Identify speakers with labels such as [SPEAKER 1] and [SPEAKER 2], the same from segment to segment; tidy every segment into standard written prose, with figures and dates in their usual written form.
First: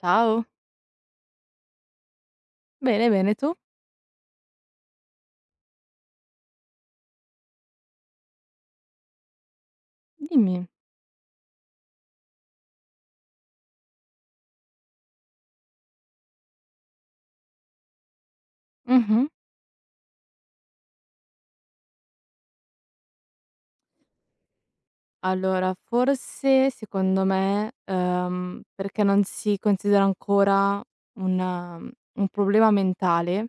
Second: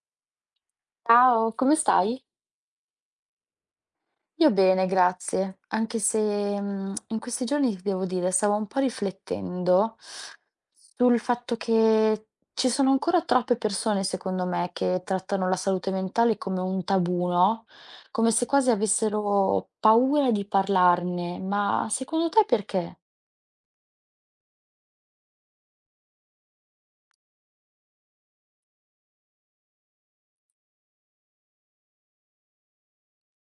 [SPEAKER 1] Ciao.
[SPEAKER 2] Ciao, come stai?
[SPEAKER 1] Bene, bene, tu?
[SPEAKER 2] Io bene, grazie. Anche se in questi giorni ti devo dire, stavo un po' riflettendo
[SPEAKER 1] Dimmi.
[SPEAKER 2] sul fatto che ci sono ancora troppe persone, secondo me, che trattano la salute mentale come un tabù, no? Come se quasi
[SPEAKER 1] Mh-mh.
[SPEAKER 2] avessero paura di parlarne. Ma secondo te perché?
[SPEAKER 1] Allora, forse secondo me, perché non si considera ancora un problema mentale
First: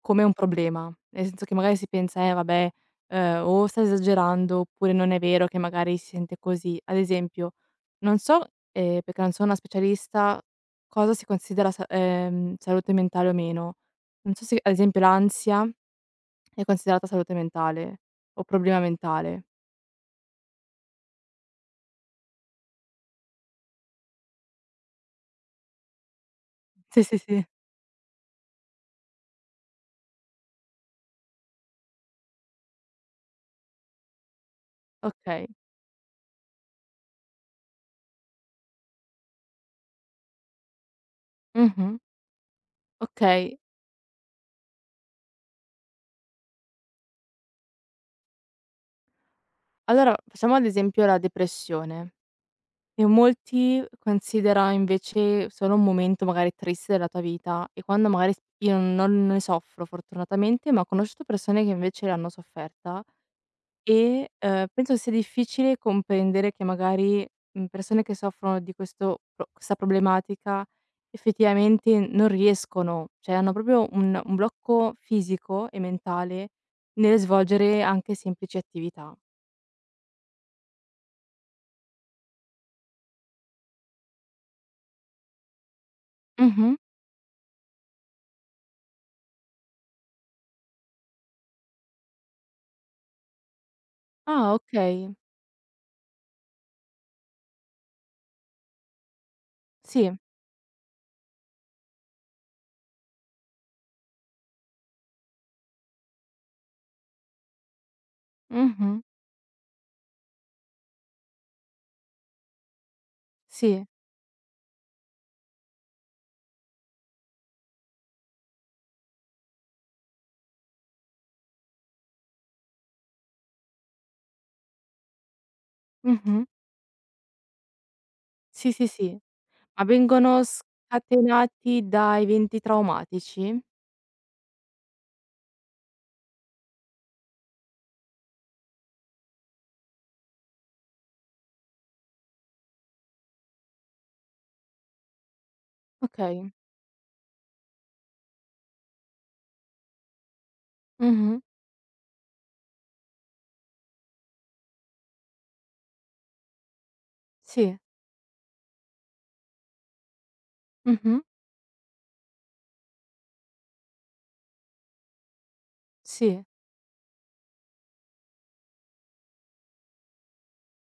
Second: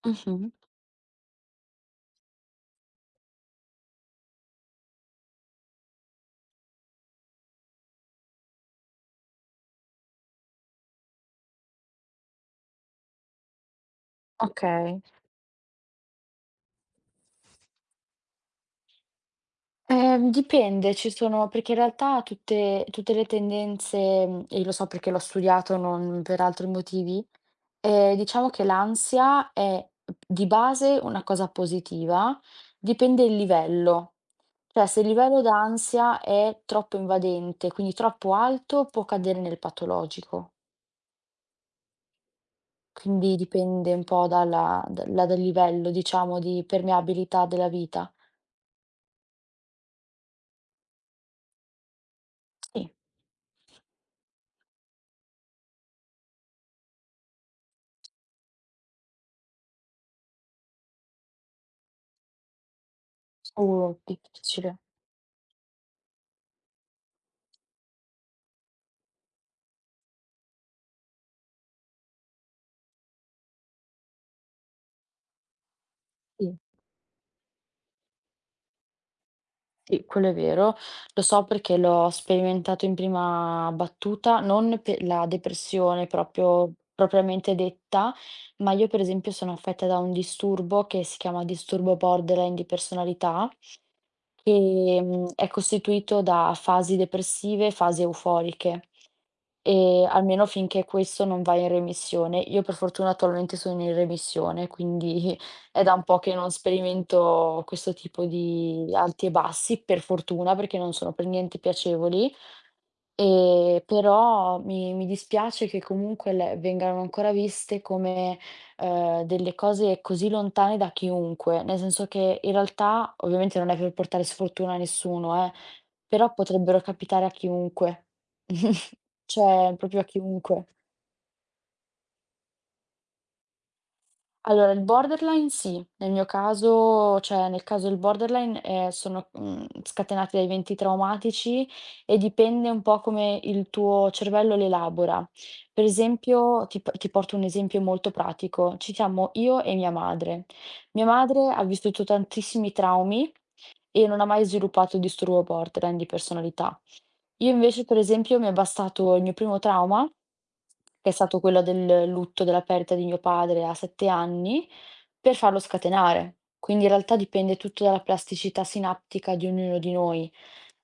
[SPEAKER 1] come un
[SPEAKER 2] Mhm.
[SPEAKER 1] problema. Nel senso che magari si pensa: "Eh vabbè, o sta esagerando oppure non è vero che magari si sente così." Ad esempio, non so, perché non sono una specialista, cosa si considera sa salute mentale o meno. Non so se
[SPEAKER 2] Ok.
[SPEAKER 1] ad esempio l'ansia è considerata salute mentale o problema mentale.
[SPEAKER 2] Dipende, ci sono, perché in realtà tutte le tendenze, e lo so perché l'ho studiato, non per altri
[SPEAKER 1] Sì, sì,
[SPEAKER 2] motivi.
[SPEAKER 1] sì.
[SPEAKER 2] Diciamo che l'ansia è di base una cosa positiva, dipende il livello. Cioè, se il livello
[SPEAKER 1] Okay.
[SPEAKER 2] d'ansia è troppo invadente, quindi troppo alto, può cadere nel patologico.
[SPEAKER 1] Mh-mh.
[SPEAKER 2] Quindi
[SPEAKER 1] Okay.
[SPEAKER 2] dipende un po' dal livello, diciamo, di permeabilità della vita.
[SPEAKER 1] Allora facciamo ad esempio la depressione,
[SPEAKER 2] Sì,
[SPEAKER 1] che molti considera invece solo un momento magari triste della tua vita e quando magari s io non ne soffro fortunatamente, ma ho conosciuto persone che invece l'hanno sofferta.
[SPEAKER 2] sicuro,
[SPEAKER 1] E,
[SPEAKER 2] difficile,
[SPEAKER 1] penso sia difficile comprendere che magari, persone che soffrono di questo pro questa problematica effettivamente non riescono, cioè hanno proprio un blocco fisico e mentale
[SPEAKER 2] sì.
[SPEAKER 1] nel svolgere anche semplici attività.
[SPEAKER 2] Sì, quello è vero. Lo so perché l'ho sperimentato in prima battuta, non pe la depressione proprio
[SPEAKER 1] Mh-mh.
[SPEAKER 2] propriamente detta, ma io per esempio sono affetta da un disturbo che si chiama disturbo borderline di personalità,
[SPEAKER 1] Ah,
[SPEAKER 2] che,
[SPEAKER 1] okay.
[SPEAKER 2] è costituito da fasi depressive e fasi euforiche.
[SPEAKER 1] Sì.
[SPEAKER 2] Almeno finché questo non va in remissione. Io per fortuna attualmente sono in remissione, quindi è da un po' che non sperimento questo tipo di
[SPEAKER 1] Mh-mh.
[SPEAKER 2] alti e bassi, per fortuna, perché non sono per niente piacevoli.
[SPEAKER 1] Sì.
[SPEAKER 2] Però mi dispiace che comunque le vengano ancora viste come, delle cose così lontane da chiunque, nel senso che in realtà, ovviamente non è per portare sfortuna a nessuno, però
[SPEAKER 1] Mh-mh.
[SPEAKER 2] potrebbero capitare a chiunque.
[SPEAKER 1] Sì, sì, sì.
[SPEAKER 2] Cioè
[SPEAKER 1] Ma
[SPEAKER 2] proprio a
[SPEAKER 1] vengono
[SPEAKER 2] chiunque.
[SPEAKER 1] scatenati da eventi traumatici?
[SPEAKER 2] Allora, il borderline sì, nel mio caso, cioè nel caso del borderline, sono, scatenati da eventi traumatici e dipende un po' come il tuo cervello li elabora. Per
[SPEAKER 1] Okay.
[SPEAKER 2] esempio, ti porto un esempio molto pratico: ci siamo io e mia madre. Mia
[SPEAKER 1] Mh-mh.
[SPEAKER 2] madre ha vissuto tantissimi traumi e non ha mai sviluppato il disturbo borderline di personalità. Io
[SPEAKER 1] Sì.
[SPEAKER 2] invece, per esempio, mi è bastato il mio primo trauma, che è
[SPEAKER 1] Mh-mh.
[SPEAKER 2] stato quello del lutto della perdita di mio padre a 7 anni, per farlo scatenare.
[SPEAKER 1] Sì.
[SPEAKER 2] Quindi in realtà dipende tutto dalla plasticità sinaptica di ognuno di noi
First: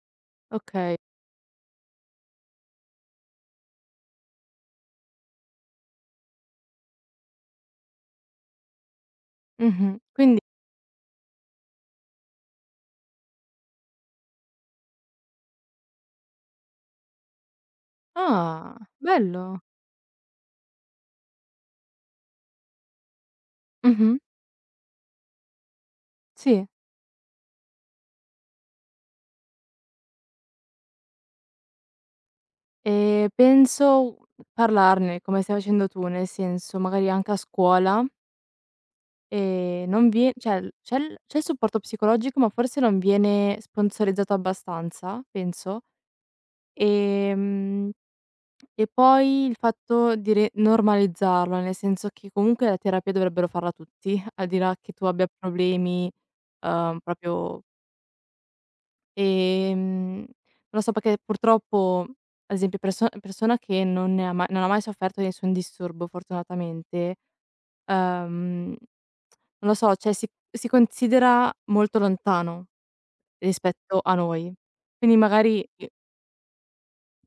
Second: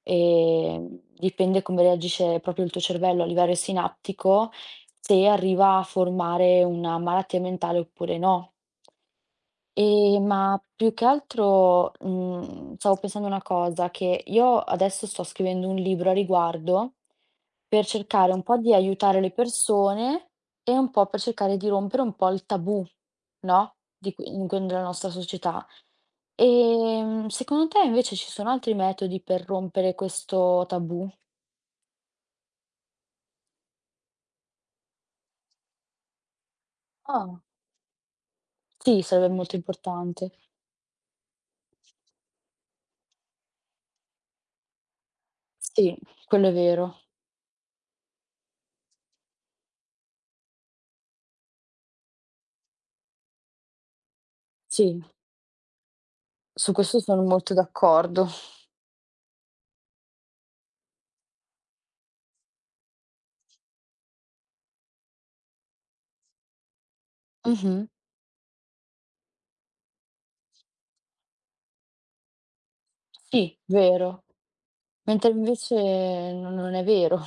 [SPEAKER 2] e
[SPEAKER 1] Okay.
[SPEAKER 2] dipende come reagisce proprio il tuo cervello a livello sinaptico, se arriva a formare una malattia mentale oppure no.
[SPEAKER 1] Mh-mh. Quindi
[SPEAKER 2] Ma più che altro, stavo pensando una cosa, che io adesso sto scrivendo un libro a riguardo per cercare un po' di
[SPEAKER 1] ah,
[SPEAKER 2] aiutare le
[SPEAKER 1] bello.
[SPEAKER 2] persone e un po' per cercare di rompere un po' il tabù, no, di
[SPEAKER 1] Mh-mh.
[SPEAKER 2] que in que della nostra società.
[SPEAKER 1] Sì.
[SPEAKER 2] Secondo te invece ci sono altri metodi per rompere questo tabù?
[SPEAKER 1] E penso parlarne come stai facendo tu, nel senso magari anche a
[SPEAKER 2] Ah.
[SPEAKER 1] scuola,
[SPEAKER 2] Sì, sarebbe molto
[SPEAKER 1] non
[SPEAKER 2] importante.
[SPEAKER 1] vie cioè l c'è il supporto psicologico, ma forse non viene sponsorizzato abbastanza, penso.
[SPEAKER 2] Sì, quello è vero.
[SPEAKER 1] Ehm, e poi il fatto di re normalizzarlo, nel senso che comunque la terapia dovrebbero farla tutti, al di là che
[SPEAKER 2] Sì,
[SPEAKER 1] tu abbia problemi,
[SPEAKER 2] su questo sono molto
[SPEAKER 1] proprio.
[SPEAKER 2] d'accordo.
[SPEAKER 1] Non lo so perché purtroppo, ad esempio persona che non ha mai sofferto di nessun disturbo fortunatamente,
[SPEAKER 2] Mh-mh.
[SPEAKER 1] uhm, non lo so, cioè si considera molto lontano
[SPEAKER 2] Sì,
[SPEAKER 1] rispetto a
[SPEAKER 2] vero.
[SPEAKER 1] noi. Quindi
[SPEAKER 2] Mentre
[SPEAKER 1] magari
[SPEAKER 2] invece
[SPEAKER 1] i
[SPEAKER 2] no, non è vero.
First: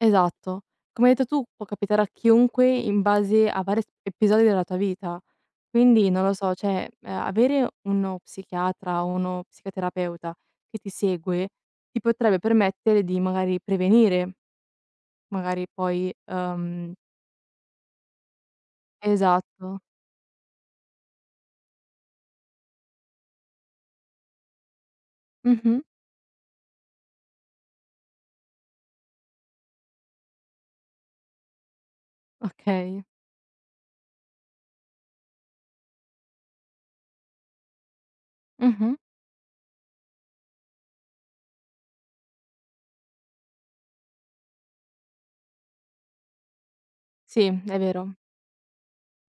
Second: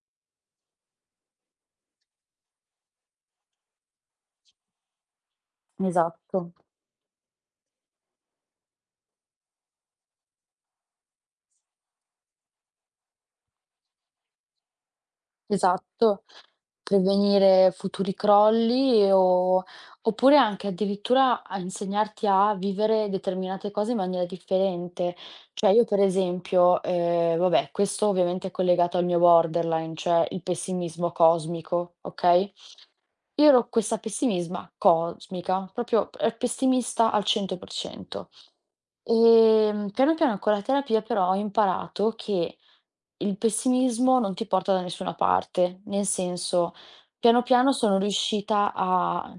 [SPEAKER 1] esatto. Come hai detto tu, può capitare a chiunque in base a vari episodi della tua vita. Quindi non lo
[SPEAKER 2] Esatto,
[SPEAKER 1] so, cioè, avere uno psichiatra o uno psicoterapeuta che ti segue, ti potrebbe permettere di magari prevenire. Magari poi
[SPEAKER 2] esatto. Prevenire futuri crolli e o
[SPEAKER 1] esatto.
[SPEAKER 2] oppure anche addirittura a insegnarti a vivere determinate cose in maniera differente. Cioè
[SPEAKER 1] Mh-mh.
[SPEAKER 2] io per esempio, vabbè questo ovviamente è collegato al mio borderline, cioè il pessimismo cosmico, okay?
[SPEAKER 1] Okay.
[SPEAKER 2] Io ero questa pessimisma cosmica, proprio, pessimista al 100%.
[SPEAKER 1] Mh-mh.
[SPEAKER 2] Piano piano con la terapia però ho imparato che il pessimismo non ti porta da nessuna parte, nel senso, piano
[SPEAKER 1] Sì,
[SPEAKER 2] piano
[SPEAKER 1] è
[SPEAKER 2] sono
[SPEAKER 1] vero.
[SPEAKER 2] riuscita a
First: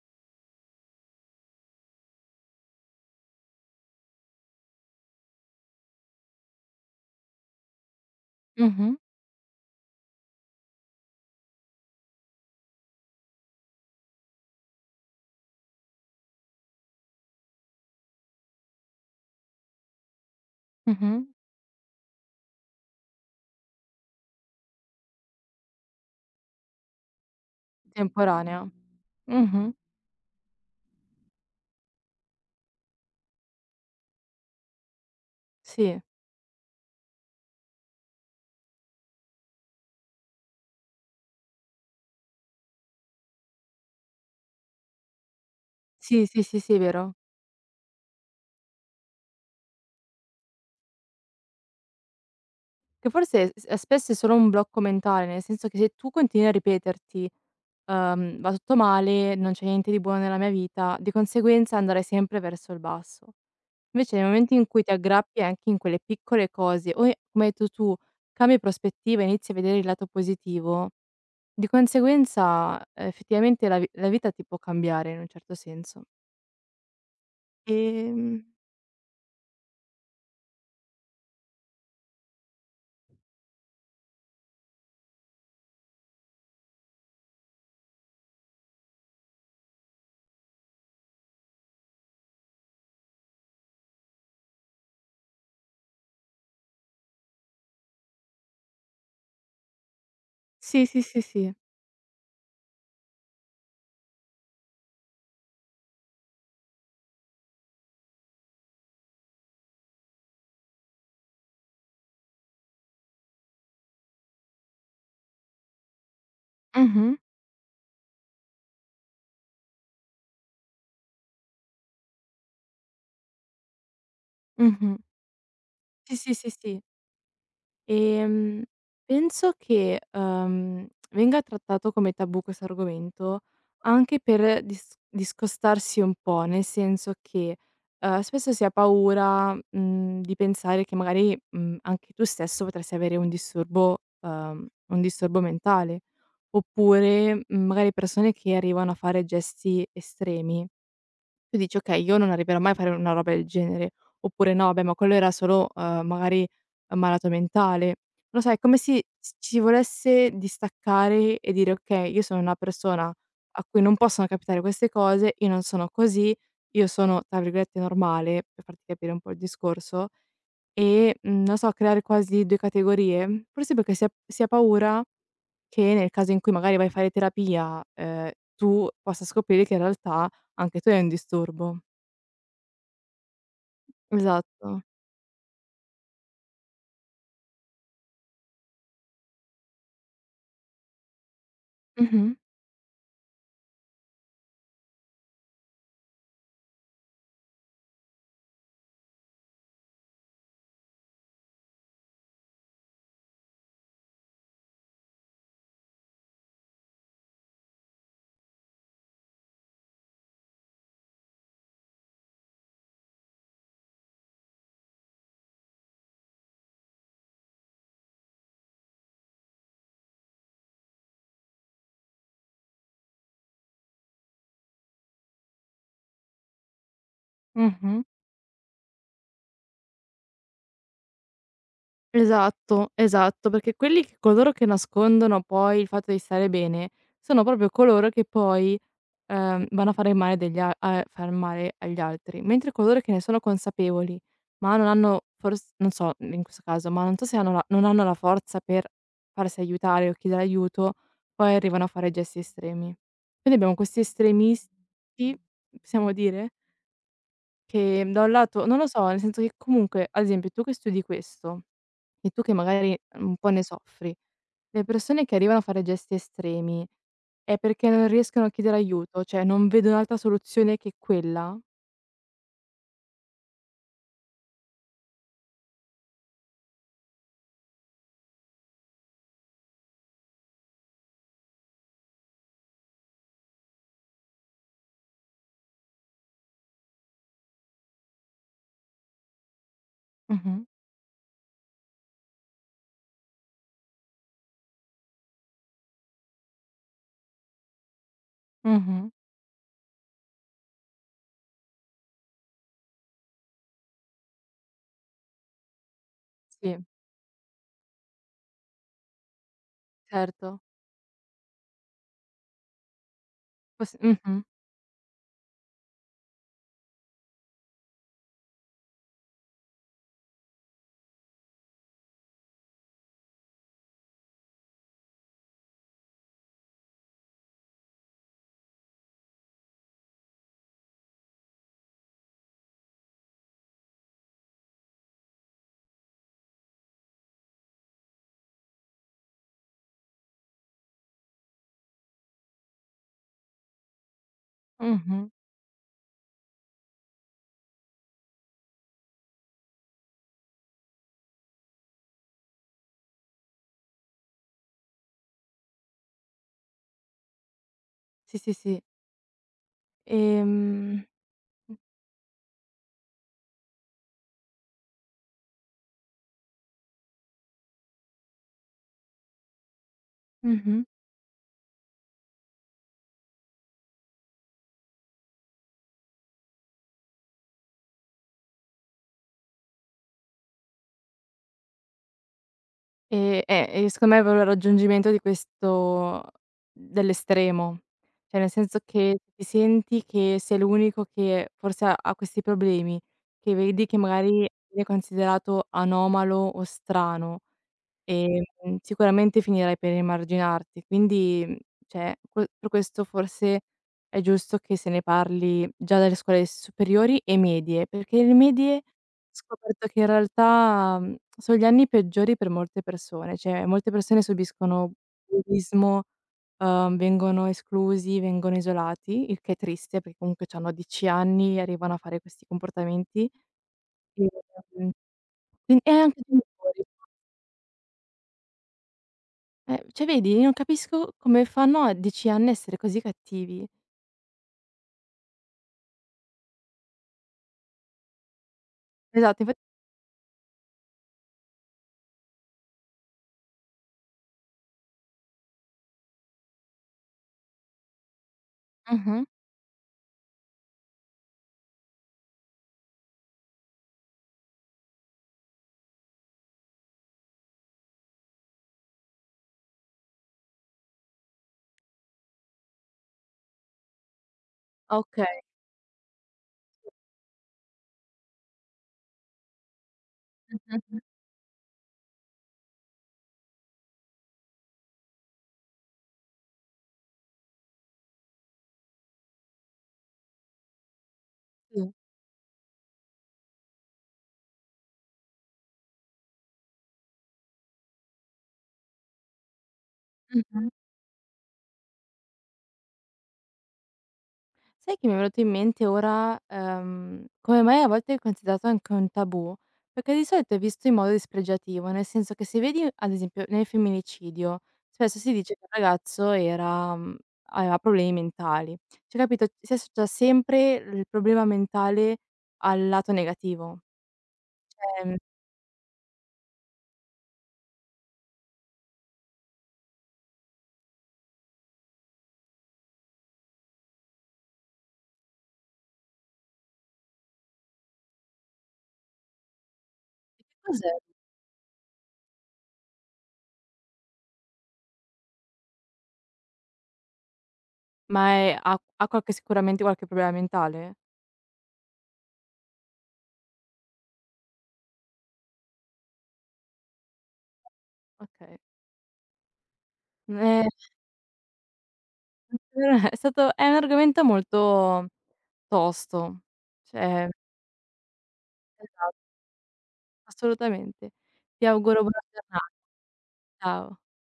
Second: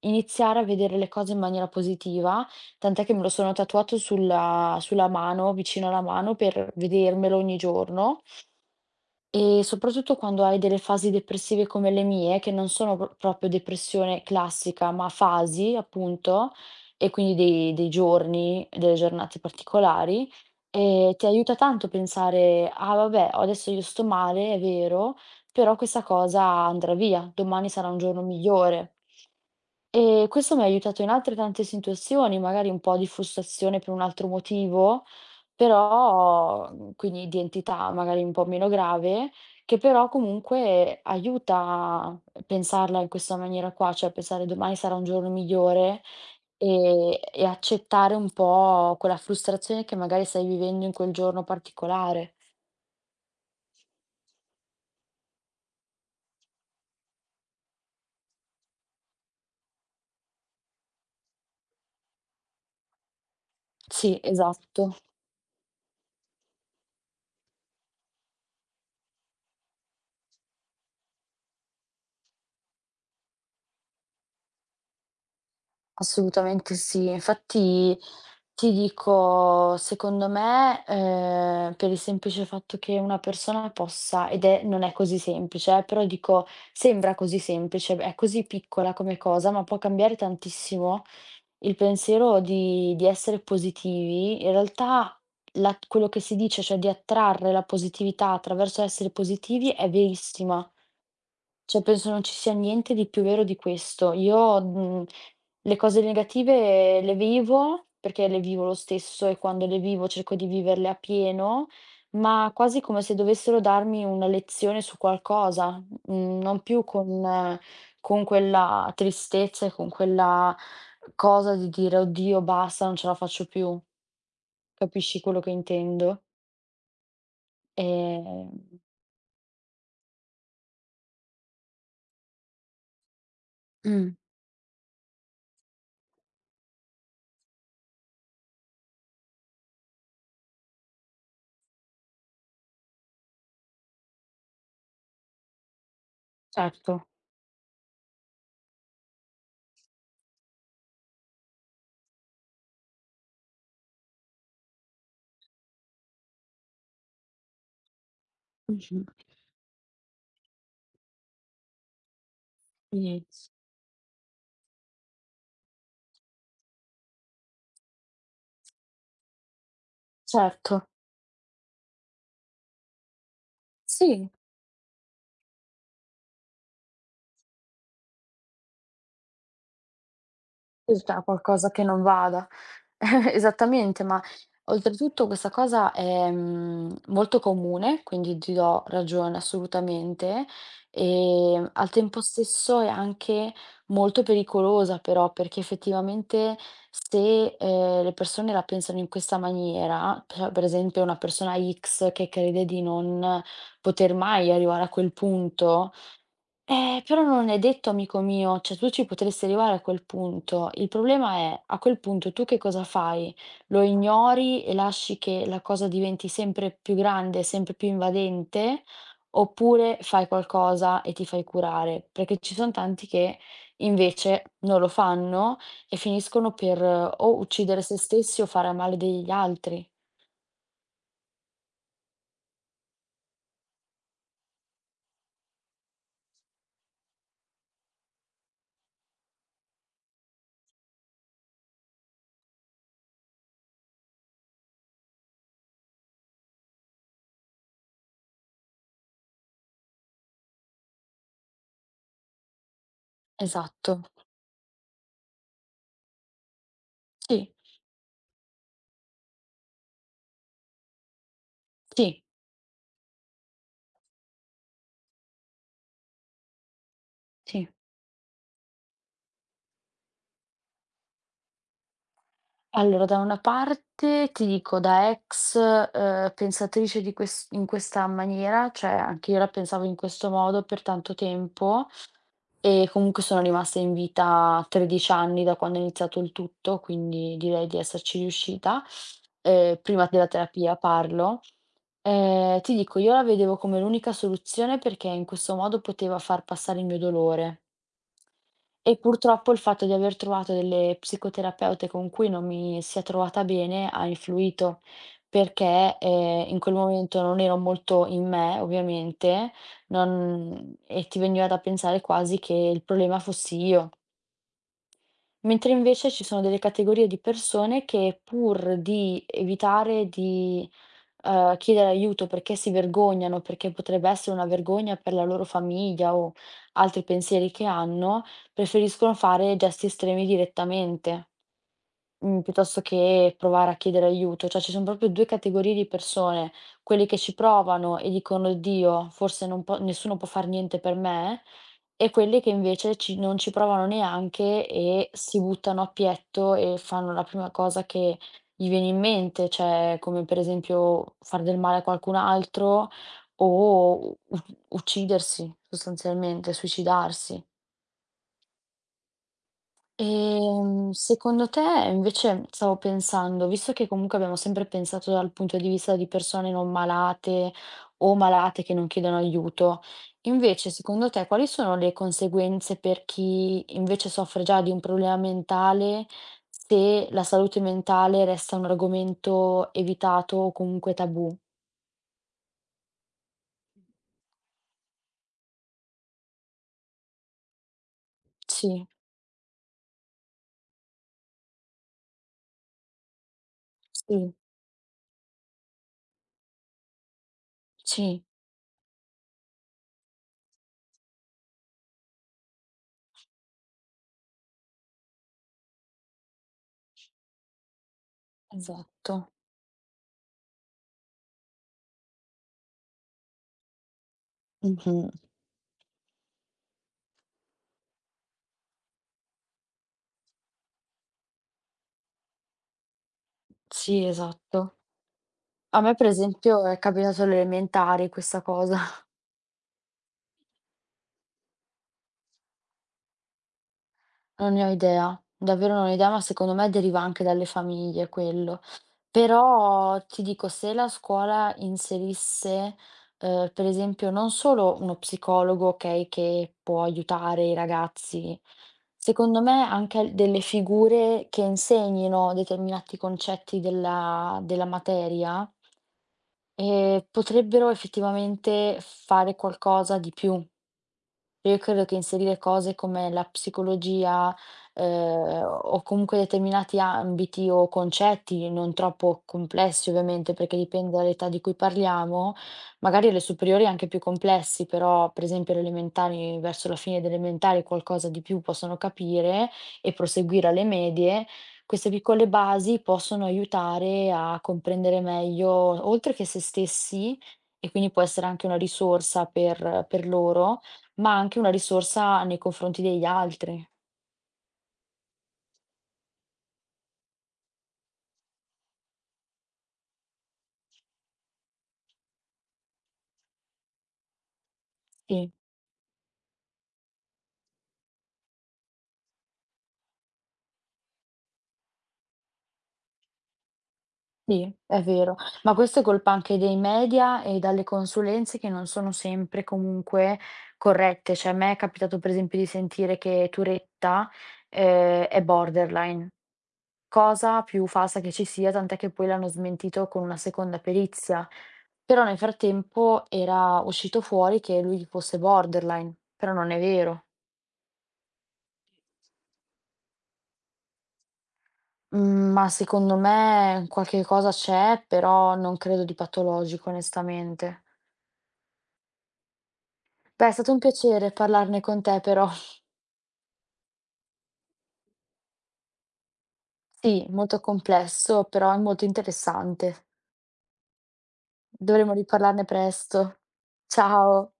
[SPEAKER 2] iniziare a vedere le cose in maniera positiva, tant'è che me lo sono tatuato sulla mano, vicino alla mano per vedermelo ogni giorno.
[SPEAKER 1] Mh-mh.
[SPEAKER 2] E soprattutto quando hai delle fasi depressive come le mie, che non sono proprio depressione classica, ma fasi appunto, e quindi dei giorni, delle giornate particolari, ti
[SPEAKER 1] Mh-mh.
[SPEAKER 2] aiuta tanto pensare: "Ah vabbè, o adesso io sto male, è vero, però questa cosa andrà via, domani sarà un giorno
[SPEAKER 1] Temporanea.
[SPEAKER 2] migliore."
[SPEAKER 1] Mh-mh.
[SPEAKER 2] E questo mi ha aiutato in altre tante situazioni, magari un po' di frustrazione per un altro motivo,
[SPEAKER 1] Sì.
[SPEAKER 2] però quindi identità magari un po' meno grave, che però comunque aiuta a pensarla in questa maniera qua, cioè pensare domani sarà un giorno migliore
[SPEAKER 1] Sì, sì, sì, sì, è vero.
[SPEAKER 2] e accettare un po' quella frustrazione che magari stai vivendo in quel giorno particolare.
[SPEAKER 1] Che forse s spesso è solo un blocco mentale, nel senso che se tu continui a ripeterti, "Va tutto male, non c'è niente di buono nella mia vita", di conseguenza andrai sempre verso il basso. Invece
[SPEAKER 2] Sì,
[SPEAKER 1] nel momento in cui ti
[SPEAKER 2] esatto,
[SPEAKER 1] aggrappi anche in quelle piccole cose o e come hai detto tu, cambi prospettiva, inizi a vedere il lato positivo. Di conseguenza, effettivamente la vita ti può cambiare in un certo senso.
[SPEAKER 2] assolutamente sì. Infatti,
[SPEAKER 1] Ehm,
[SPEAKER 2] ti dico, secondo me, per il semplice fatto che una persona possa ed è non è così semplice però dico, sembra così semplice, è così piccola come cosa, ma può cambiare tantissimo il pensiero di essere positivi. In realtà la quello che si dice, cioè di attrarre la positività attraverso essere positivi è verissima.
[SPEAKER 1] sì, sì, sì, sì.
[SPEAKER 2] Cioè, penso non ci sia niente di più vero di questo. Io, le cose negative le vivo, perché le vivo lo stesso e quando le vivo cerco di viverle a pieno, ma quasi come se dovessero darmi una lezione su qualcosa, non più
[SPEAKER 1] Mh-mh,
[SPEAKER 2] con quella tristezza e con quella cosa di dire: "Oddio basta, non ce la faccio più."
[SPEAKER 1] mh-mh.
[SPEAKER 2] Capisci quello che
[SPEAKER 1] Sì,
[SPEAKER 2] intendo?
[SPEAKER 1] sì, sì, sì.
[SPEAKER 2] Ehm
[SPEAKER 1] Ehm, penso che, venga trattato come tabù questo argomento
[SPEAKER 2] Mh.
[SPEAKER 1] anche per discostarsi un po', nel senso che, spesso si ha paura, mhmm, di pensare che magari, mhmm, anche tu stesso potresti avere un disturbo mentale,
[SPEAKER 2] Certo.
[SPEAKER 1] oppure, mhmm, magari persone che arrivano a fare gesti estremi. Tu dici: "Okay, io non arriverò mai a fare una roba del genere." Oppure: "No, vabbè, ma quello era solo, magari, malato mentale." Non lo so, è come se
[SPEAKER 2] Mh-mh.
[SPEAKER 1] s ci si volesse distaccare e dire: "Okay, io sono una persona
[SPEAKER 2] Quindi
[SPEAKER 1] a cui non possono capitare queste cose, io non sono così, io sono tra virgolette "normale" per farti capire un po' il discorso."
[SPEAKER 2] certo.
[SPEAKER 1] E, mhmm, non lo so, creare quasi 2 categorie? Forse perché
[SPEAKER 2] Sì.
[SPEAKER 1] si ha paura che nel caso in cui magari vai a fare terapia, tu possa scoprire che in realtà anche tu hai un
[SPEAKER 2] C'è qualcosa
[SPEAKER 1] disturbo.
[SPEAKER 2] che non vada. Esattamente, ma
[SPEAKER 1] Esatto.
[SPEAKER 2] oltretutto questa cosa è, molto comune, quindi ti do ragione assolutamente, al tempo
[SPEAKER 1] Mh-mh.
[SPEAKER 2] stesso è anche molto pericolosa però, perché effettivamente se, le persone la pensano in questa maniera, cioè per esempio una persona X che crede di non poter mai arrivare a quel punto però non è detto, amico mio, cioè tu ci potresti arrivare a quel punto. Il problema è, a quel punto tu che cosa fai? Lo ignori e lasci che la cosa diventi sempre più grande, sempre più invadente, oppure fai qualcosa e ti fai curare? Perché ci sono tanti che invece non lo fanno e finiscono per o uccidere se
[SPEAKER 1] Mh-mh.
[SPEAKER 2] stessi o fare a male degli altri.
[SPEAKER 1] Esatto, esatto, perché quelli che coloro che nascondono poi il fatto di stare bene, sono proprio coloro che poi, vanno a fare male degli a a far male agli altri, mentre coloro che ne sono consapevoli, ma non hanno fors non so in questo caso, ma non so se hanno la non hanno la forza per farsi aiutare o chiedere aiuto, poi arrivano a fare gesti estremi. Quindi abbiamo
[SPEAKER 2] Esatto.
[SPEAKER 1] questi estremisti, possiamo dire?
[SPEAKER 2] Sì,
[SPEAKER 1] Che da un lato non lo so, nel senso che comunque, ad esempio, tu che studi questo
[SPEAKER 2] sì,
[SPEAKER 1] e tu che magari un po' ne soffri, le persone che arrivano a fare gesti estremi è
[SPEAKER 2] sì.
[SPEAKER 1] perché non riescono a chiedere aiuto, cioè non vedono altra soluzione che quella.
[SPEAKER 2] Allora, da una parte ti dico da ex, pensatrice di questa maniera, cioè anche io la pensavo in questo modo per tanto tempo e comunque sono rimasta in vita a 13 anni da quando è iniziato il tutto, quindi direi di esserci riuscita, prima della
[SPEAKER 1] Mh-mh,
[SPEAKER 2] terapia parlo. Ti dico, io la vedevo come l'unica soluzione perché in questo modo potevo far passare il mio dolore. E
[SPEAKER 1] mh-mh,
[SPEAKER 2] purtroppo il fatto di aver trovato delle psicoterapeute con cui non mi sia trovata bene ha influito, perché, in quel
[SPEAKER 1] sì,
[SPEAKER 2] momento non ero molto in me ovviamente,
[SPEAKER 1] certo.
[SPEAKER 2] non e ti veniva da pensare quasi che il problema fossi io.
[SPEAKER 1] Pos mh-mh,
[SPEAKER 2] Mentre invece ci sono delle categorie di persone che pur di evitare di, chiedere aiuto perché si vergognano, perché potrebbe essere una vergogna per la loro famiglia o altri pensieri che hanno, preferiscono fare gesti estremi direttamente. Mhmm, Piuttosto che provare a chiedere aiuto, cioè ci son proprio 2 categorie di persone, quelli che ci provano e dicono: "Oddio, forse non po nessuno può far niente per me", e quelli che invece ci non ci provano neanche e
[SPEAKER 1] mh-mh.
[SPEAKER 2] si buttano a pietto e fanno la prima cosa che gli viene in mente, cioè come per esempio far del male a qualcun altro o u uccidersi sostanzialmente, suicidarsi.
[SPEAKER 1] Sì, sì, sì. Ehm
[SPEAKER 2] Secondo te invece stavo pensando, visto che comunque abbiamo sempre pensato dal punto di vista di persone non malate o malate che non chiedono aiuto, invece
[SPEAKER 1] mh-mh.
[SPEAKER 2] secondo te quali sono le conseguenze per chi invece soffre già di un problema mentale se la salute mentale resta un argomento evitato o comunque tabù?
[SPEAKER 1] E secondo me è proprio il raggiungimento di questo, dell'estremo. Cioè nel senso
[SPEAKER 2] Sì,
[SPEAKER 1] che ti senti che sei l'unico che forse ha questi problemi, che vedi che
[SPEAKER 2] sì,
[SPEAKER 1] magari viene considerato anomalo o strano.
[SPEAKER 2] sì,
[SPEAKER 1] E, mhmm, sicuramente finirai per emarginarti. Quindi, mhmm, cioè, que per questo forse è giusto che se ne parli già dalle scuole superiori e medie, perché le medie ho
[SPEAKER 2] esatto.
[SPEAKER 1] scoperto che in realtà, mhmm, sono gli anni peggiori per molte persone, cioè molte persone subiscono
[SPEAKER 2] Mhm,
[SPEAKER 1] bullismo, vengono esclusi, vengono isolati, il che è triste perché comunque c'hanno 10 anni e arrivano a fare questi comportamenti.
[SPEAKER 2] sì,
[SPEAKER 1] E,
[SPEAKER 2] esatto.
[SPEAKER 1] mhmm, quin
[SPEAKER 2] A
[SPEAKER 1] e
[SPEAKER 2] me per
[SPEAKER 1] anche i
[SPEAKER 2] esempio è
[SPEAKER 1] genitori.
[SPEAKER 2] capitato alle elementari questa cosa,
[SPEAKER 1] Cioè vedi, io non capisco come fanno a 10 anni a essere così cattivi.
[SPEAKER 2] non ne ho idea, davvero non ho idea, ma secondo me deriva anche dalle famiglie quello.
[SPEAKER 1] Esatto, infa
[SPEAKER 2] Però ti dico, se la scuola inserisse, per esempio non solo uno psicologo, okay, che può aiutare i ragazzi,
[SPEAKER 1] mh-mh.
[SPEAKER 2] secondo me anche al delle figure che insegnino determinati concetti della materia, potrebbero effettivamente fare qualcosa di più. Io credo che inserire cose come la psicologia,
[SPEAKER 1] Okay,
[SPEAKER 2] o comunque determinati ambiti o concetti, non troppo complessi ovviamente, perché dipende
[SPEAKER 1] mh-mh.
[SPEAKER 2] dall'età di cui parliamo, magari alle superiori anche più complessi, però per esempio alle elementari, verso la fine delle elementari qualcosa di più possono capire e proseguire alle medie, queste
[SPEAKER 1] Sì.
[SPEAKER 2] piccole basi possono aiutare a comprendere meglio oltre che se stessi, e quindi può essere anche una risorsa per loro,
[SPEAKER 1] Mh-mh.
[SPEAKER 2] ma anche una risorsa nei confronti degli altri.
[SPEAKER 1] Sai che mi è venuto in mente ora, come mai a volte è considerato anche un tabù? Perché di solito è visto in modo dispregiativo, nel senso che se vedi ad esempio nel femminicidio, spesso
[SPEAKER 2] Sì,
[SPEAKER 1] si dice che il ragazzo era mhmm, aveva problemi mentali. Cioè capito, si associa sempre il problema mentale al lato negativo.
[SPEAKER 2] sì, è vero.
[SPEAKER 1] Cioè,
[SPEAKER 2] Ma questo è colpa anche dei media e dalle consulenze che non sono sempre comunque corrette. Cioè a me è capitato per esempio di sentire che Turetta, è borderline, cosa più falsa che ci sia, tant'è che poi l'hanno smentito con una
[SPEAKER 1] che
[SPEAKER 2] seconda
[SPEAKER 1] cos'è?
[SPEAKER 2] perizia. Però nel frattempo era uscito fuori che lui fosse borderline, però non è vero.
[SPEAKER 1] Ma è ha qualche sicuramente qualche problema mentale?
[SPEAKER 2] Mhmm, ma secondo me qualche cosa c'è, però non credo di patologico onestamente.
[SPEAKER 1] Okay.
[SPEAKER 2] Beh, è stato un
[SPEAKER 1] Ehm,
[SPEAKER 2] piacere parlarne con te però.
[SPEAKER 1] è un argomento molto tosto.
[SPEAKER 2] Sì,
[SPEAKER 1] Cioè
[SPEAKER 2] molto complesso, però è molto
[SPEAKER 1] esatto,
[SPEAKER 2] interessante.
[SPEAKER 1] assolutamente. Ti
[SPEAKER 2] Dovremmo
[SPEAKER 1] auguro buona
[SPEAKER 2] riparlarne
[SPEAKER 1] giornata.
[SPEAKER 2] presto.
[SPEAKER 1] Ciao.
[SPEAKER 2] Ciao.